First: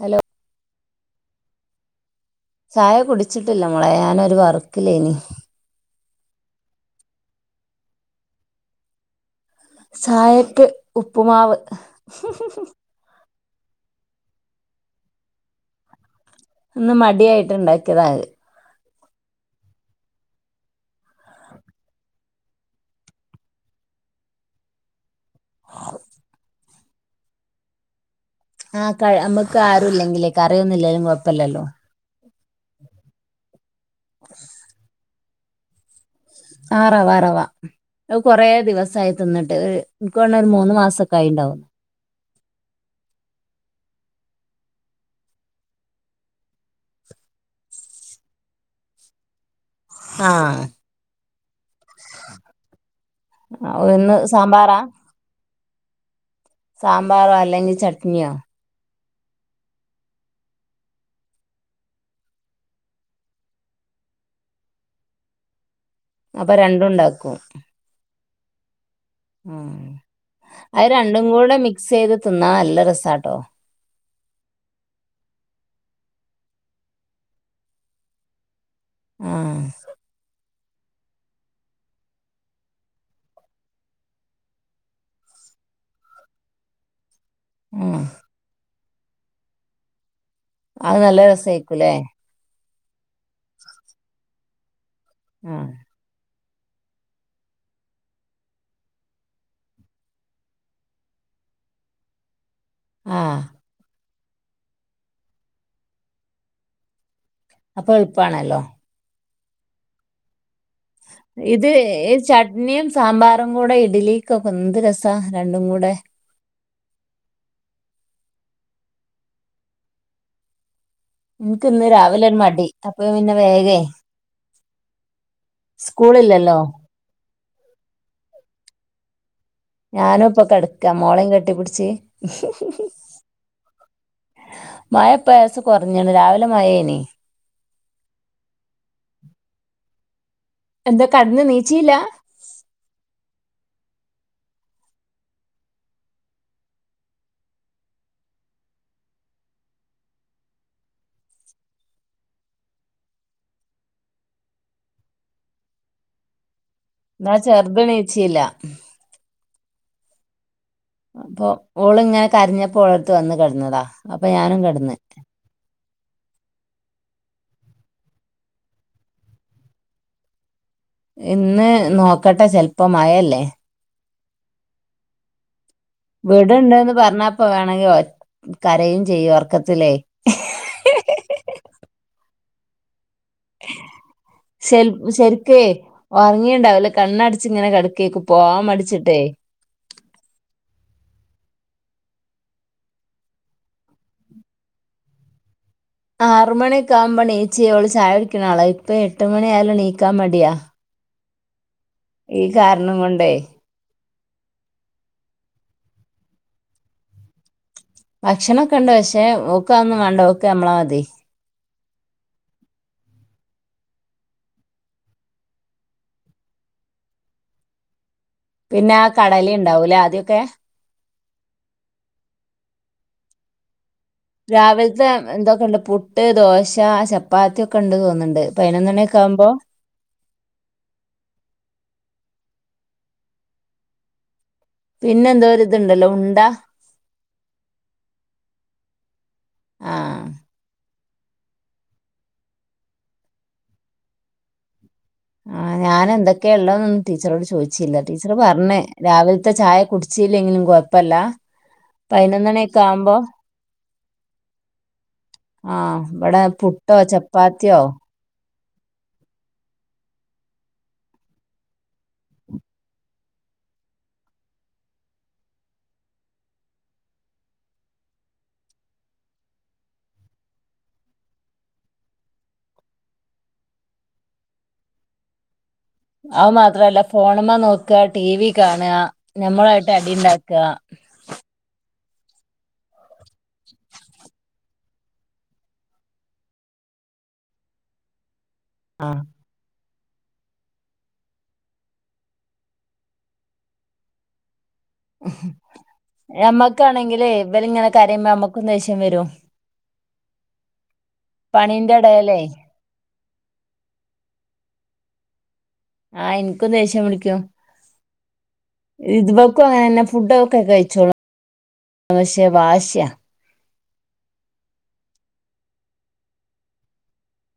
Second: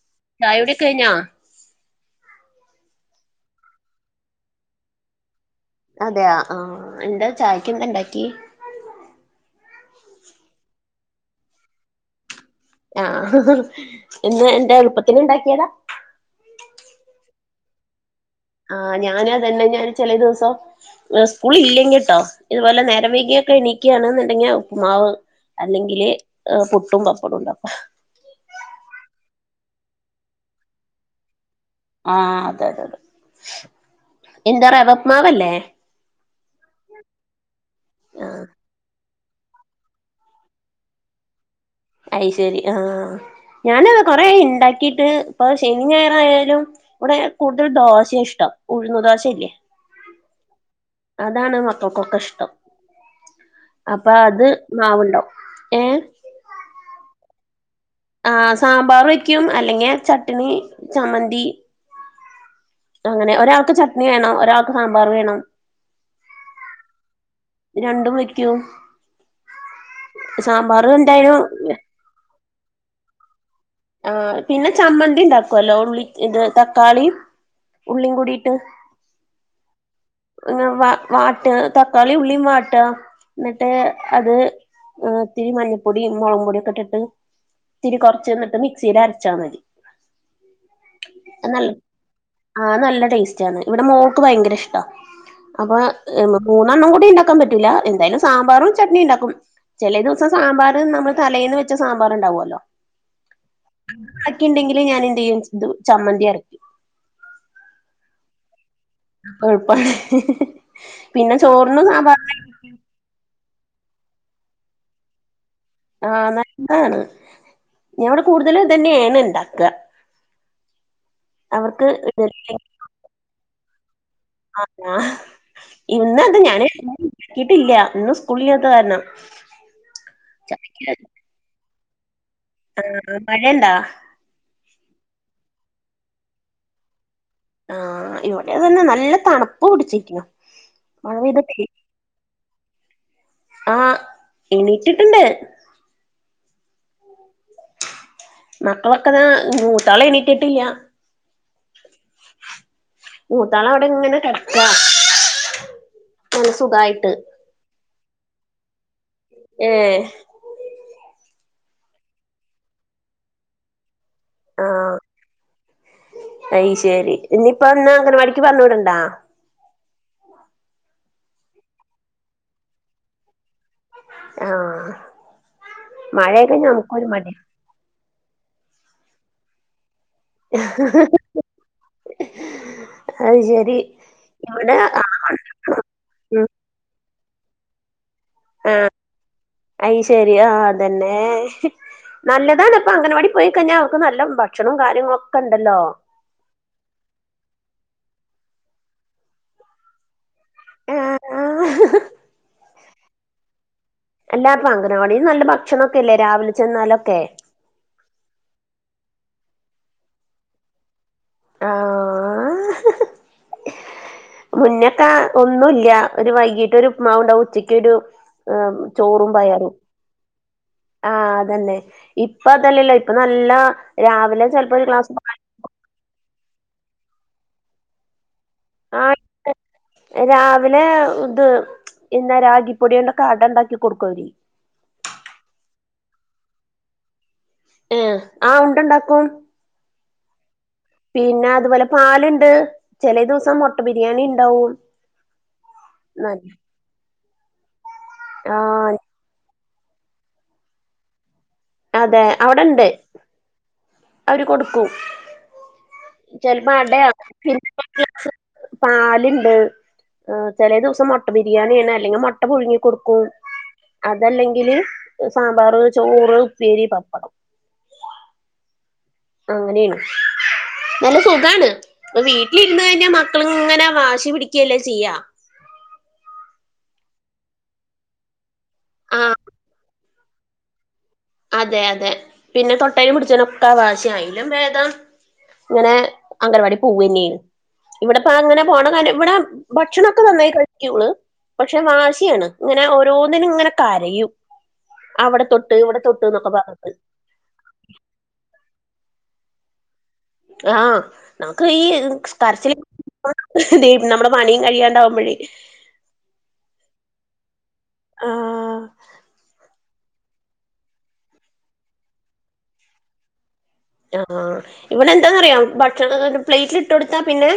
Hello ചായ യുടി ക്കഴിഞ്ഞാ? ചായ കുടിച്ചിട്ടില്ല മോളെ ഞാനൊരു വർക്കില്ലേ നി അതെയ ആഹ് എന്താ ചായക്ക് എന്ത്‌ണ്ടാക്കി ചായക്ക് ഉപ്പുമാവ് ഹ് ഹ് ആഹ് ഇന്ന് എന്താ എളുപ്പത്തിന് ഇണ്ടാക്കിയതാ ഇന്ന് മടിയായിട്ട് ഇണ്ടാക്കിയതാ അത് ആഹ് ഞാനതന്നെ ഞാൻ ചെലെ ദിവസം സ്കൂള് ഇല്ലെങ്കിട്ടോ ഇതുപോലെ നേരം വൈകിയൊക്കെ എണിക്കുകയാണെന്നുണ്ടെങ്കി ഉപ്പ്മാവ് അല്ലെങ്കില് ഹ് പുട്ടും പപ്പടോം ഉണ്ടാകും ആഹ് കയ് നമ്മക്ക് ആരും ഇല്ലെങ്കിലേ കറിയൊന്നും ഇല്ലേലും കൊഴപ്പില്ലല്ലോ ആഹ് അതെ അതെതെ എന്താ റവപ്പ്മാവല്ലേ ആഹ് റവ റവ ആഹ് കൊറേ ദിവസായി തിന്നിട്ട് ഒര് എനിക്ക് തോന്നണ് ഒരു മൂന്ന് മാസോക്കായിണ്ടാവും അയ്ശരി ആഹ് ഞാന് അതെ കൊറെ ആയി ഇണ്ടാക്കിട്ട് ഇപ്പൊ ശനി ഞായറ് ആയാലും ഇവിടെ കൂടുതൽ ദോശെ ഇഷ്ടം ഉഴ്ന്ന് ദോശയില്ലേ ആഹ് അതാണ് മക്കൾക്കൊക്കെ ഇഷ്ടം അപ്പ ഒന്ന് അത് സാമ്പാറാ മാവുണ്ടാവും ഏഹ് സാമ്പാറോ അല്ലെങ്കി ചട് ആഹ് സാമ്പാറ് വെയ്ക്കും അല്ലെങ്കി ചട്ണി ചമ്മന്തി അങ്ങനെ ഒരാക്ക് ചട്നി വേണം ഒരാക്ക് സാമ്പാറ് വേണം അപ്പ രണ്ടും ഉണ്ടാക്കും രണ്ടും വെയ്ക്കും ഉം അത് രണ്ടും എന്തായാലും കൂടെ മിക്സ് ചെയ്ത് തിന്നാ നല്ല രസാട്ടോ ആഹ് പിന്നെ ചമ്മന്തി ഉണ്ടാക്കുല്ലോ ഉള്ളി ഇത് തക്കാളീം ഉള്ളീം കൂടിട്ട് ആഹ് ഇങ്ങനെ വ വാട്ട്ക തക്കാളി ഉള്ളീം വാട്ട്കാ എന്നിട്ട് അത് ആഹ് ഇത്തിരി മഞ്ഞപ്പൊടിം മുളക്പൊടിക്ക ഇട്ടിട്ട് ഇത്തിരി ആഹ് കൊറച്ച് എനിട്ട് മിക്സില് അരച്ചാ മതി അത് നല്ല അത് നല്ല രസായിക്കുല്ലേ ആഹ് നല്ല ടേസ്റ്റ് ആന്ന് ഇവിടെ മോക്ക് ഭയങ്കര ഇഷ്ടാ ആഹ് അപ്പ അക് ഏ മം മൂന്നെണ്ണം കൂടി ഇണ്ടാക്കാൻ പറ്റൂല എന്തായാലും സാമ്പാറും ചട്നിം ഇണ്ടാക്കും ചെലെ ദിവസം സാമ്പാറ് നമ്മള് തലേന്ന് വെച്ച സാമ്പാറ്ണ്ടാകുവല്ലോ ആ ബാക്കി ഉണ്ടെങ്കില് ഞാൻ എന്ത് ചെയ്യും ഇത് ചമ്മന്തി അരയ്ക്കും അപ്പൊ എളുപ്പാണല്ലോ എളുപ്പാണ് ഹ് ഹ് പിന്നെ ചോറിനും സാമ്പാറന്നെ നിം സാമ്പാറും കൂടെ ഇഡ്ലിക്കൊക്കെ എന്ത് രസാ രണ്ടും കൂടെ ആഹ് നല്ലതാണ് ഞാനിവിടെ കൂടുതലും ഇതന്നേണ് ഇണ്ടാക എന്ക്ക് ഇന്ന് രാവിലെ ഒരു മടി അപ്പ പിന്നെ വേഗേ ആഹ് ഇന്ന് അത് സ്കൂളില്ലല്ലോ ഞാനേ [unintelligible] ക്കിട്ടില്യ ഇന്ന് സ്കൂളില്യാത്ത കാരണം ഞാനും ഇപ്പൊ കെടക്ക മോളേം കെട്ടിപ്പിടിച്ച് ആഹ് മഴെണ്ടാ മഴ ഇപ്പ ലേസം കൊറഞ്ഞെണ് രാവിലെ മഴേണ് ആഹ് ഇവിടെ അത് തന്നെ നല്ല തണുപ്പ് പിടിച്ചിക്ക്ണു എന്ത കടന്ന് നീച്ചില്ല ആ എണീറ്റിട്ടുണ്ട് മക്കളൊക്കെതാ മൂത്താള് എണിറ്റിട്ടില്ല മൂത്താള് അവിടെ ഇങ്ങനെ കിടക്കാ നല്ല സുഖായിട്ട് ആ ചെറ്തെണീച്ചില്ല ഏഹ് അപ്പൊ ഓള് ഇങ്ങനെ കരഞ്ഞപ്പോ ഓളടുത്ത് വന്ന് കിടന്നതാ അപ്പൊ ഞാനും കിടന്ന് ആഹ് അയ് ശെരി ഇനിയിപ്പ ഇന്ന് അംഗനവാടിക്ക് പറഞ്ഞു വിട്ണ്ട? ഇന്ന് നോക്കട്ടെ ചിലപ്പം മഴയല്ലേ.? ആഹാ. വീടുണ്ട് ന്ന് മടി പറഞ്ഞപ്പ വേണെങ്കിൽ കരയും ചെയ്യും ഉറക്കത്തിലെ അത് ശരി ഇവിടെ ശൽ ശരിക്കേ ആഹ് ഉറങ്ങിയുണ്ടാവില്ല കണ്ണടച്ച്ങ്ങനെ കടക്കേക്കും. പോവാം മടിച്ചിട്ടേ. അയ് ശരി ആ അതെതന്നെ. നല്ലതാണ് ഇപ്പൊ അംഗൻവാടി പോയി കഴിഞ്ഞാൽ അവർക്ക് നല്ല ഭക്ഷണോ കാര്യങ്ങള് ഒക്കെ ഉണ്ടല്ലോ. ആറ മണിയക്ക ആകുമ്പോൾ നീച്ചി ഓള് ചായ കുടിക്കുന്ന ആളാ ഇപ്പൊ എട്ട് മണിയ ആയാലോ നീക്കാൻ മടിയാ ആഹ ആഹാ... ഈ കാരണം കൊണ്ടേ. അല്ല പ്പൊ അംഗനവാടി നല്ല ഭക്ഷണൊക്കെ അല്ലേ രാവിലെ ചെന്നാലൊക്കെ ഭക്ഷണൊക്കെ ഉണ്ട് പക്ഷേ ഓക്ക് അത് ഒന്നും വേണ്ട ഓക്കെ നമ്മളെ മതി ആഹാ.. മുന്നേക്കെ ഒന്നുമല്ല ഒരു വൈകീട്ട് ഒരു ഉപ്പുമാവ് ഉണ്ടാകും ഉച്ചക്കൊരു- പിന്നെ ആ ചോറും പയറും. കടലയിണ്ടാവൂലേ ആദ്യൊക്കെ ആഹ അതന്നെ ഇപ്പ അതല്ലല്ലോ ഇപ്പ നല്ല രാവിലെ ചെലപ്പോ ഒരു രാവില്ത്തെ ഗ്ലാസ് ന്തൊക്കെണ്ട്? പു പുട്ട്, ദോശ, ചപ്പാത്തി ഒക്കെ ഉണ്ട് തോന്ന്ണ്ട് പയിനെന്ന് മണി ഒക്കെ ആകുമ്പോ. രാവിലെ ഇത് എന്നന്നാ രാഗിപ്പൊടിയണ്ടൊക്കെ അട ഉണ്ടാക്കി കൊടുക്കൂ. പിന്നെ എന്തോഒര് ഇതുണ്ടല്ലോ ഉണ്ട- ഏഹ് ആഹ് ഉണ്ടണ്ടാക്കും. ആ.. പിന്നെ അതുപോലെ പാലുണ്ട് ചില ദിവസം മുട്ട ബിരിയാണി ഉണ്ടാവും. ആ ഞാൻ എന്തൊക്കെയ ഉള്ളന്നൊന്നും ടീച്ചറോട് ചോദിച്ചില്ല ടീച്ചറ് പറഞ്ഞേ- ആഹ് രാവിലത്തെ ചായ കുടിച്ചല്ലെങ്കിലും കൊഴപ്പല്ല അതെ പതിനൊന്ന് മണിയൊക്കെ അവിടെണ്ട് ആവുമ്പോ. അവര് കൊടുക്കും ആഹ് ഇവിടെ ചിലപ്പോ പുട്ടോ അടയാ [inaudible] ചപ്പാത്തിയോ പാലുണ്ട്. ആ ചില ദിവസം മുട്ടബിരിയാണിയാണ് അല്ലെങ്കിൽ മൊട്ട പുഴുങ്ങി കൊടുക്കും. അതല്ലെങ്കില് സാമ്പാർ, ചോറ്, ഉപ്പേരി, പപ്പടം. അങ്ങനെയാണ് നല്ല സുഖാണ് ഇപ്പ വീട്ടിലിരുന്ന് കഴിഞ്ഞാൽ മക്കള ഇങ്ങനെ വാശി പിടിക്കുകല്ലേ ചെയ്യാ. അത് മാത്രല്ല ഫോണമ്മ നോക്കുക ടി വി കാണുക ആഹ് ഞമ്മളായിട്ട് അടി ഉണ്ടാക്കുക അതെ അതെ പിന്നെ തൊട്ടേൽ പിടിച്ചനൊക്കെ വാശിയാണ് അതിലും ഭേദം ഇങ്ങനെ അംഗൻവാടി പൂവ തന്നെ ഇവിടെപ്പ അങ്ങനെ പോണ കാര്യം ആഹ് ഇവിടെ ഭക്ഷണമൊക്കെ നന്നായി കഴിക്കും ഓള് പക്ഷെ വാശിയാണ് ഇങ്ങനെ ഓരോന്നിനും ഇങ്ങനെ കരയും അവിടെ തൊട്ട് ഇവിടെ തൊ യമ്മക്കാണെങ്കിൽ ഇവർ ഇങ്ങനെ കരയുമ്പ നമ്മക്കും ദേഷ്യം വരും. ആഹ നമ്മുക്ക് ഈ പണീന്റെ ഇടയിലേ കരിച്ചില്- ദേ നമ്മുടെ പണിയും കഴിയാണ്ടാവുമ്പോഴേ ആഹ് എനിക്കും ദേഷ്യം പിടിക്കും ആഹ് ഇതുബക്കും അങ്ങനെന്നെ ഫുഡൊക്കെ കഴിച്ചോളൂ പക്ഷേ വാശിയ ആഹ് ഇവിടെ എന്താന്നറിയാം ഭക്ഷണം കേ പ്ലേറ്റിൽ ഇട്ട് കൊടുത്താ പിന്നെ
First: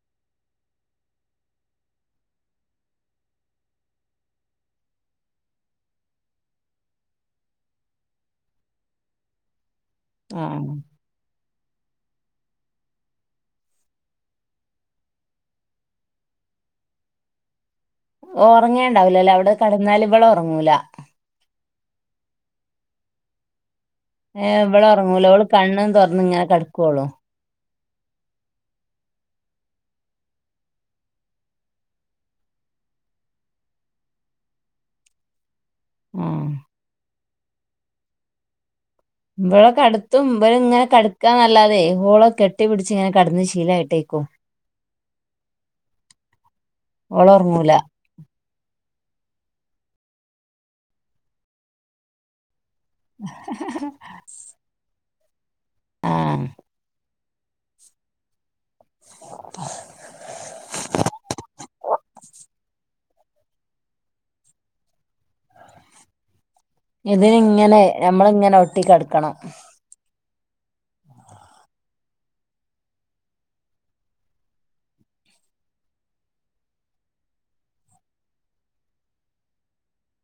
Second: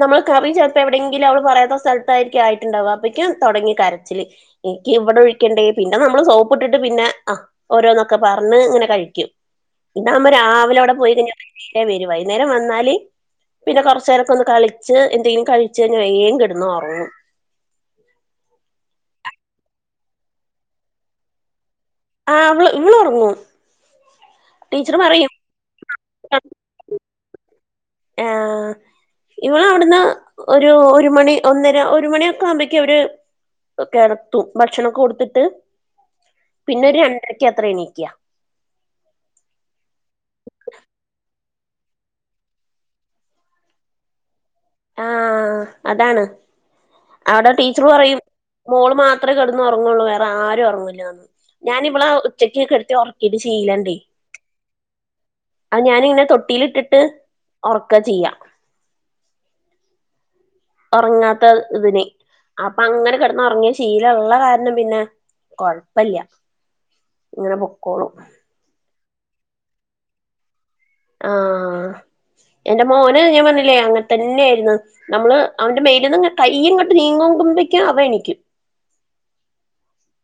നമ്മള് കറി ചിലപ്പോ എവിടെങ്കിലും അവള് പറയാത്ത സ്ഥലത്തായിരിക്കും ആയിട്ടുണ്ടാവാ അപ്പേഴക്കും തുടങ്ങി കരച്ചില്. എനിക്ക് ഇവിടെ ഒഴിക്കണ്ടേ പിന്നെ നമ്മള് സോപ്പ് ഇട്ടിട്ട് പിന്നെ ആ ഓരോന്നൊക്കെ പറഞ്ഞ് ഇങ്ങനെ കഴിക്കും പിന്നെ ന ആഹ് രാവിലെ അവിടെ പോയി കഴിഞ്ഞ പിന്നിട്ട് വരു വൈന്നേരം വന്നാല് പിന്നെ കുറച്ച നേരാക്കെ ഒന്ന് കളിച്ച് എന്തെങ്കിലും കഴിഞ്ഞ് വേഗം കിടന്ന് ഉറങ്ങും. ഉറങ്ങേണ്ടാവില്ലല്ലോ അവിടെ കടന്നാലും ഇവള് ഉറങ്ങൂല്ല. ആ അവള് ഇവള് ഉറങ്ങും ഏ് ടീച്ചർ ഇവിളറങ്ങുലാ പറയും ഓള് കണ്ണും തുറന്ന് ഇങ്ങനെ കിടക്കുവുള്ളൂ ഏഹ് ഇവള് ഇവിടുന്ന് ഒരു ഒരു മണി ഒന്നര ഒരു മണിയൊക്കെ ആവുമ്പോക്കും അവര് കെടത്തും ഭക്ഷണൊക്കെ കൊടുത്തിട്ട് മ് പിന്നെ ഒരു രണ്ടരക്ക് അത്ര എണീക്ക ഇപ്പളെ കടത്തും ഇപ്പൾ ഇങ്ങനെ കടക്കാന്ന് അല്ലാതെ ഓളെ കെട്ടി പിടിച്ച് ഇങ്ങനെ കടന്ന് ശീലയിട്ടെകും ആഹ് അതാണ് ഓള് അവിടെ ഉറങ്ങൂല ടീച്ചർ പറയും മോള് മാത്രമേ കിടന്ന് ഉറങ്ങുള്ളൂ വേറെ ആരും ഉറങ്ങൂല്ലന്ന് ഞാനിവിള ഉച്ചക്കെ കെടത്തി ഉറക്കിയിട്ട് ശീലണ്ടേ അത് ആ ഞാനിങ്ങനെ തൊട്ടിൽട്ടിട്ട് ഉറക്ക ചെയ്യ [inaudible] ഉറങ്ങാത്ത ഇതിന് അപ്പൊ അങ്ങനെ കിടന്ന് ഉറങ്ങിയ ശീലള്ള കാരണം പിന്നെ നോക കൊയപ്പല്യ ഇതി ഇങ്ങനെ നമ്മളിങ്ങനെ ഒട്ടിക്കടക്കണം ആഹ് എന്റെ മോന് ഞാൻ പറഞ്ഞില്ലേ അങ്ങനെ തന്നെയായിരുന്ന് നമ്മള് അവന്റെ മേല നിന്ന് കയ്യ് ഇങ്ങോട്ട് നീങ്ങകുമ്പോക്കും അവൻ എണിക്കും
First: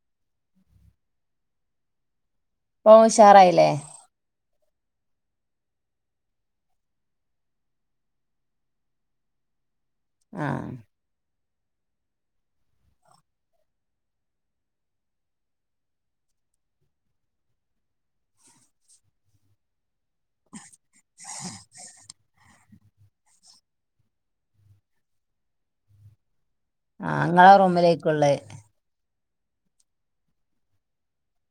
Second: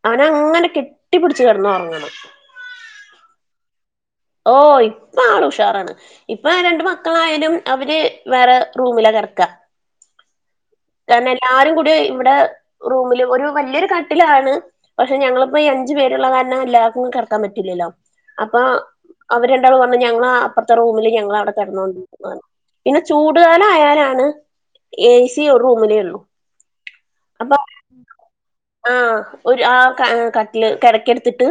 അവനെ അങ്ങനെ കെട്ടിപ്പിടിച്ച് കിടന്നുറങ്ങണം ഇപ്പോ ഓൻ ഉഷാറായില്ലേ ഓ ഇപ്പ ആള് ഉഷാറാണ് ഇപ്പൊ രണ്ട് മക്കളായാലും അവര് വേറെ റൂമില കെടക്ക ആഹ് കാരണം എല്ലാരും കൂടി ഇവിടെ റൂമില് ഒരു വല്യൊരു കട്ടിലാണ് പക്ഷെ ഞങ്ങളിപ്പോ ഈ അഞ്ചു പേരുള്ള കാരണം എല്ലാർക്കും കൂടി കിടക്കാൻ പറ്റില്ലല്ലോ അപ്പൊ അവര്ണ്ടാള് പറഞ്ഞ ഞങ്ങള് അപ്പറത്തെ റൂമില് ഞങ്ങള അവിടെ കെടന്നോണ്ട്ഇരിക്കുവാന്ന് പിന്നെ ചൂടുകാല ആയാലാണ് ഏ സി ഒരു റൂമിലേ ഉള്ളൂ ആന്നാ അപ്പൊ റൂമിലേക്കുള്ളേ ആഹ് ഒരു ആഹ് കട്ടില് കേടാകാഎടുത്ണ്ട്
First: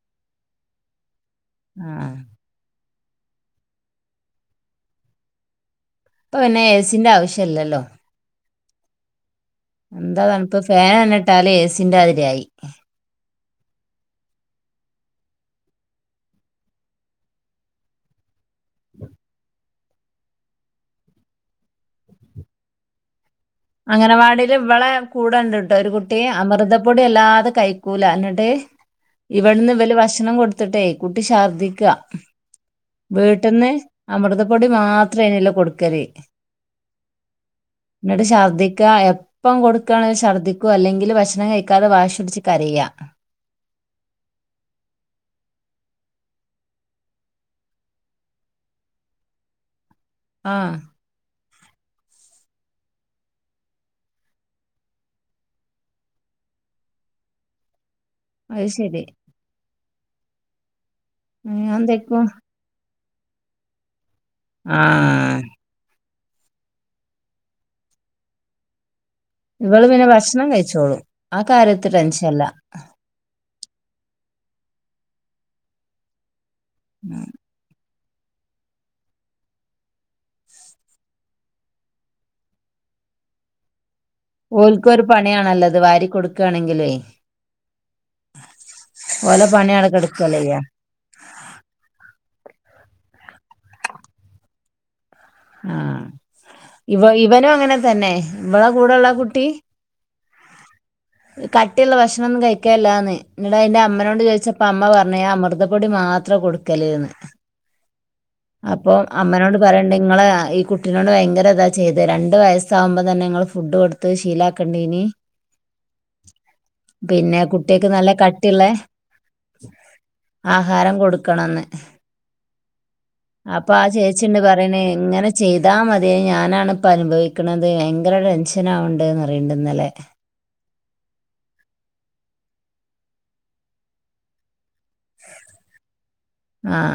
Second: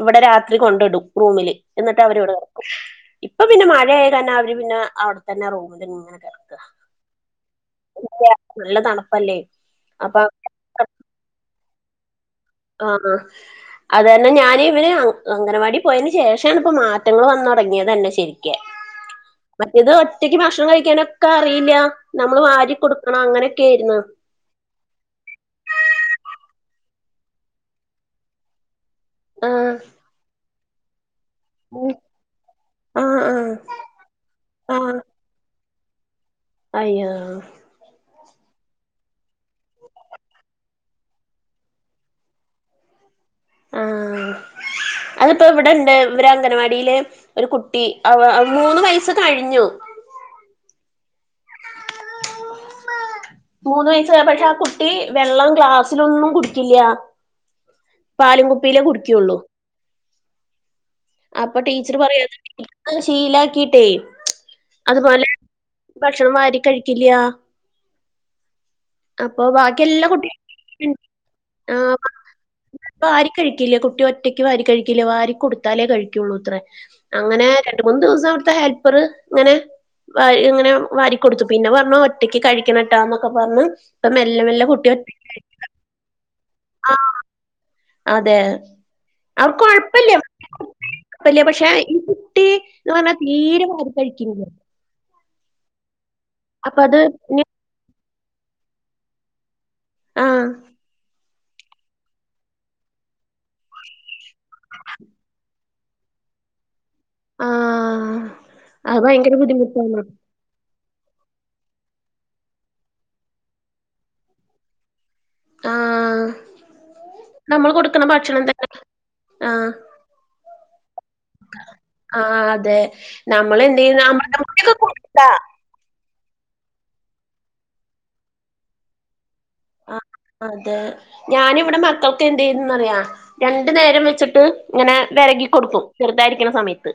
ഇവിടെ രാത്രി കൊണ്ടിടും റൂമില് ആ എന്നിട്ട് അവരിവിടെ കെടക്കും ഇപ്പൊ പിന്നെ മഴയ കാരണം അവര് പിന്നെ അവിടെത്തന്നെ റൂമിൽ ഇങ്ങന ഇപ്പൊ പിന്നെ ഏ സീന്റെ ആവശ്യവില്ലല്ലോ ഇല്ല്യ നല്ല തണുപ്പല്ലേ അപ്പൊ എന്താ തണുപ്പ് ഫാൻ ഒന്ന്‌ ഇട്ടാല് ഏ സീന്റെ അതിരായി ആഹ് ആ അത്തന്നെ ഞാന് ഇവന് അംഗനവാടി പോയന് ശേഷണ ഇപ്പ മാറ്റങ്ങൾ വന്ന് തുടങ്ങിയത് തന്നെ ശരിക്കേ മറ്റേത് ഒറ്റക്ക് ഭക്ഷണം കഴിക്കാനൊക്കെ അറിയില്ല നമ്മൾ വാരി കൊടു ക്കണോ അങ്ങനൊക്കെ അങ്ങനവാടിൽ ഇവളെ കൂടണ്ട്ട്ടോ ഒരു കുട്ടി അമൃതപ്പൊടി അല്ലാതെ കഴിക്കൂല എന്നിട്ട് ഇവിടുന്ന് ആഹ് ഇവല് ഭക്ഷണം കൊടുത്തിട്ടെ കുട്ടി ശർദിക്കാ ആഹ് ആഹ് വീട്ടിന്ന് അമൃതപ്പൊടി ആഹ് മാത്രയനുള്ള കൊടുക്കല് അയ്യോ ന്നട്ട് ചർ ശർധിക്ക എപ്പം കൊടുക്കുകയാണെങ്കിലും ശഛദ്ദിക്കു അല്ലെങ്കിൽ ഭക്ഷണം കഴിക്കാതെ വാശി പിടിച്ച് കരയ്യ ആഹ് അതിപ്പോ ഇവിടെണ്ട് ഇവരെ അംഗൻവാടിയിലെ ഒരു കുട്ടി മൂന്ന് വയസ്സ് കഴിഞ്ഞു ആഹ് മൂന്ന് വയസ്സ് പക്ഷെ ആ കുട്ടി വെള്ളം ഗ്ലാസ്സിലൊന്നും കുടിക്കില്ല പാലും അത് കുപ്പിലേ ശരി. കുടിക്കുകയുള്ളൂ അപ്പൊ ടീച്ചർ ഞാനെന്തേക്കും പറയും ശീലാക്കിട്ടേ അതുപോലെ ആഹ് ഭക്ഷണം വാരി കഴിക്കില്ല്യ. അപ്പൊ ബാക്കി ഇവള് എല്ലാ പിന്നെ കുട്ടിക ഭക്ഷണം കഴിച്ചോളും. ആ കാര്യത്തി ടെൻഷൻല്ല. പ്പ ആര് കഴിക്കില്ലേ കുട്ടി ഒറ്റക്ക് വാരി കഴിക്കില്ലേ വാരി കൊടുത്താലേ കഴിക്കുള്ളൂത്രേ അങ്ങനെ രണ്ട് മൂന്ന് ദിവസം അവിടുത്തെ ഹെൽപ്പർ ഇങ്ങനെ വരി ഇങ്ങനെ വാരി കൊൊടുത്തു പിന്നെ പറഞ്ഞു ഒറ്റക്ക് കഴിക്കണട്ടാന്നൊക്കെ പറഞ്ഞ് ഇപ്പ മെല്ലെ മെല്ലെ കുട്ടി ഓൽക്കൊരു ഒറ്റയ്ക്ക് പണിയാണല്ലത് വാരി കൊടുക്കാണെങ്കിലേ. ആ അതെ ഓലെ അവർക്ക് പണി അവിടെ കൊഴപ്പില്ല. കെടക്കല്ലയ്യ. വല്യ പക്ഷെ ഈ കുട്ടി എന്ന് പറഞ്ഞാ തീരെ വാരി കഴിക്കണില്ല. ആഹ് അപ്പ അത് ഇവ പിന്നെ ഇവനും അങ്ങനെ തന്നെ. ഇവള കൂടെള്ള കുട്ടി. ആഹ്. കട്ടിയുള്ള ഭക്ഷണൊന്നും കഴിക്കല്ലാന്ന് നിടാ അതിന്റെ അമ്മനോട് ചോദിച്ചപ്പോ അമ്മ പറഞ്ഞു അമൃത പ്പൊടി മാത്രം കൊടുക്കല്ന്ന് ആ അപ്പൊ അത് ഭയങ്കര അമ്മനോട് പറയണ്ടെ ബുദ്ധിമുട്ടാണ്. ഇങ്ങളെ ഈ കു കുട്ടിനോട് ഭയങ്കര ഇതാ ചെയ്തെ രണ്ട് വയസ്സാവുമ്പോം തന്നെ ഇങ്ങള് ഫുഡ് കൊടുത്ത് ശീലാക്കേണ്ടീനി. ആ. പിന്നെ നമ്മള് കുട്ടിയാക്ക് കൊടുക്കണ നല്ല ഭക്ഷണം കട്ടിയി തന്നെ ള്ളേ ആ ആഹാരം കൊടുക്കണംന്ന്. ആ അതെ. നമ്മളെന്ത്യയുന്ന അമൃതം പൊടിക്കെ കൊടുത്താ? ഇതാ മതി ഞാനാണ്പ്പ അനുഭവിക്കണത് ഭയങ്കര ടെൻഷനാവണ്ട്ന്ന്റ പറണ്ടന്നലെ. ആഹ് അതെ. ഞാനിവിടെ മക്കൾക്ക് എന്ത് ചെയ്ന്നെന്നറിയ. രണ്ടു നേരം വെച്ചിട്ട് ഇങ്ങനെ വെരകിക്കൊടുക്കും ചെറുതായിരി ക്കണ ആ സമയത്ത്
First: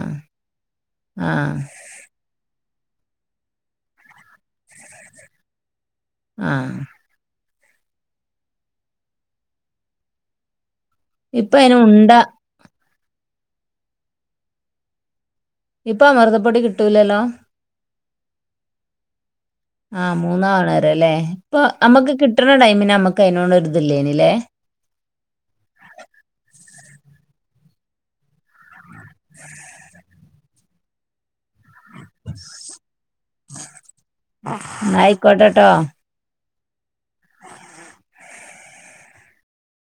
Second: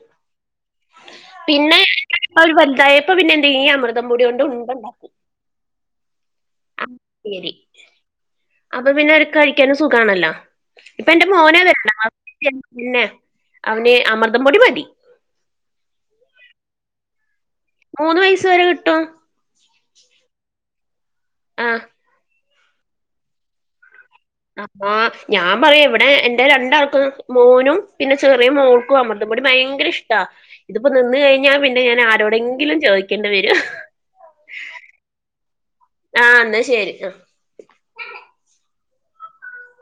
ആ പിന്നെ രിപ്പ അവര് വല്തായപ്പ പിന്നെ എന്തെ ഈ അമൃതം പോടി കൊണ്ട് ഉണ്ടണ്ടാക്കി. ആഹ് ശരി അപ്പൊ പിന്നെ അവര് കഴിക്കാനും സുഖാണല്ലോ. ഇപ്പ എന്റെ ഇപ്പൊ മോനെ അതിന് വരണ് ഉണ്ട പിന്നെ അവന് അമൃതം പൊടി മതി ഇപ്പ അമൃതപ്പൊടി കിട്ടൂലല്ലോ? മൂന്ന് വയസ് വരെ കിട്ടും. ആഹ് മൂന്നാവണര അല്ലേ ഇപ്പൊ ആ നമ്മക്ക് കി പെട്ട ടൈമിന് നമുക്ക് അതിനോട് ഒരുഇത്‌ ഇല്ലയ്ന്ല്ലേ ആ ഞാൻ പറയാ ഇവിടെ എന്റെ രണ്ടാൾക്ക് മോനും പിന്നെ ചെറിയ മോൾക്കും അമൃതപെടി ഭയങ്കര ഇഷ്ട ഇതിപ്പോ നിന്ന് കഴിഞ്ഞാ പിന്നെ ഞാൻ ആരോടെങ്കിലും ചോദിക്കേണ്ടി വരും. നആയികൊട്ടട്ടോ അഎന്നാ ശരി അ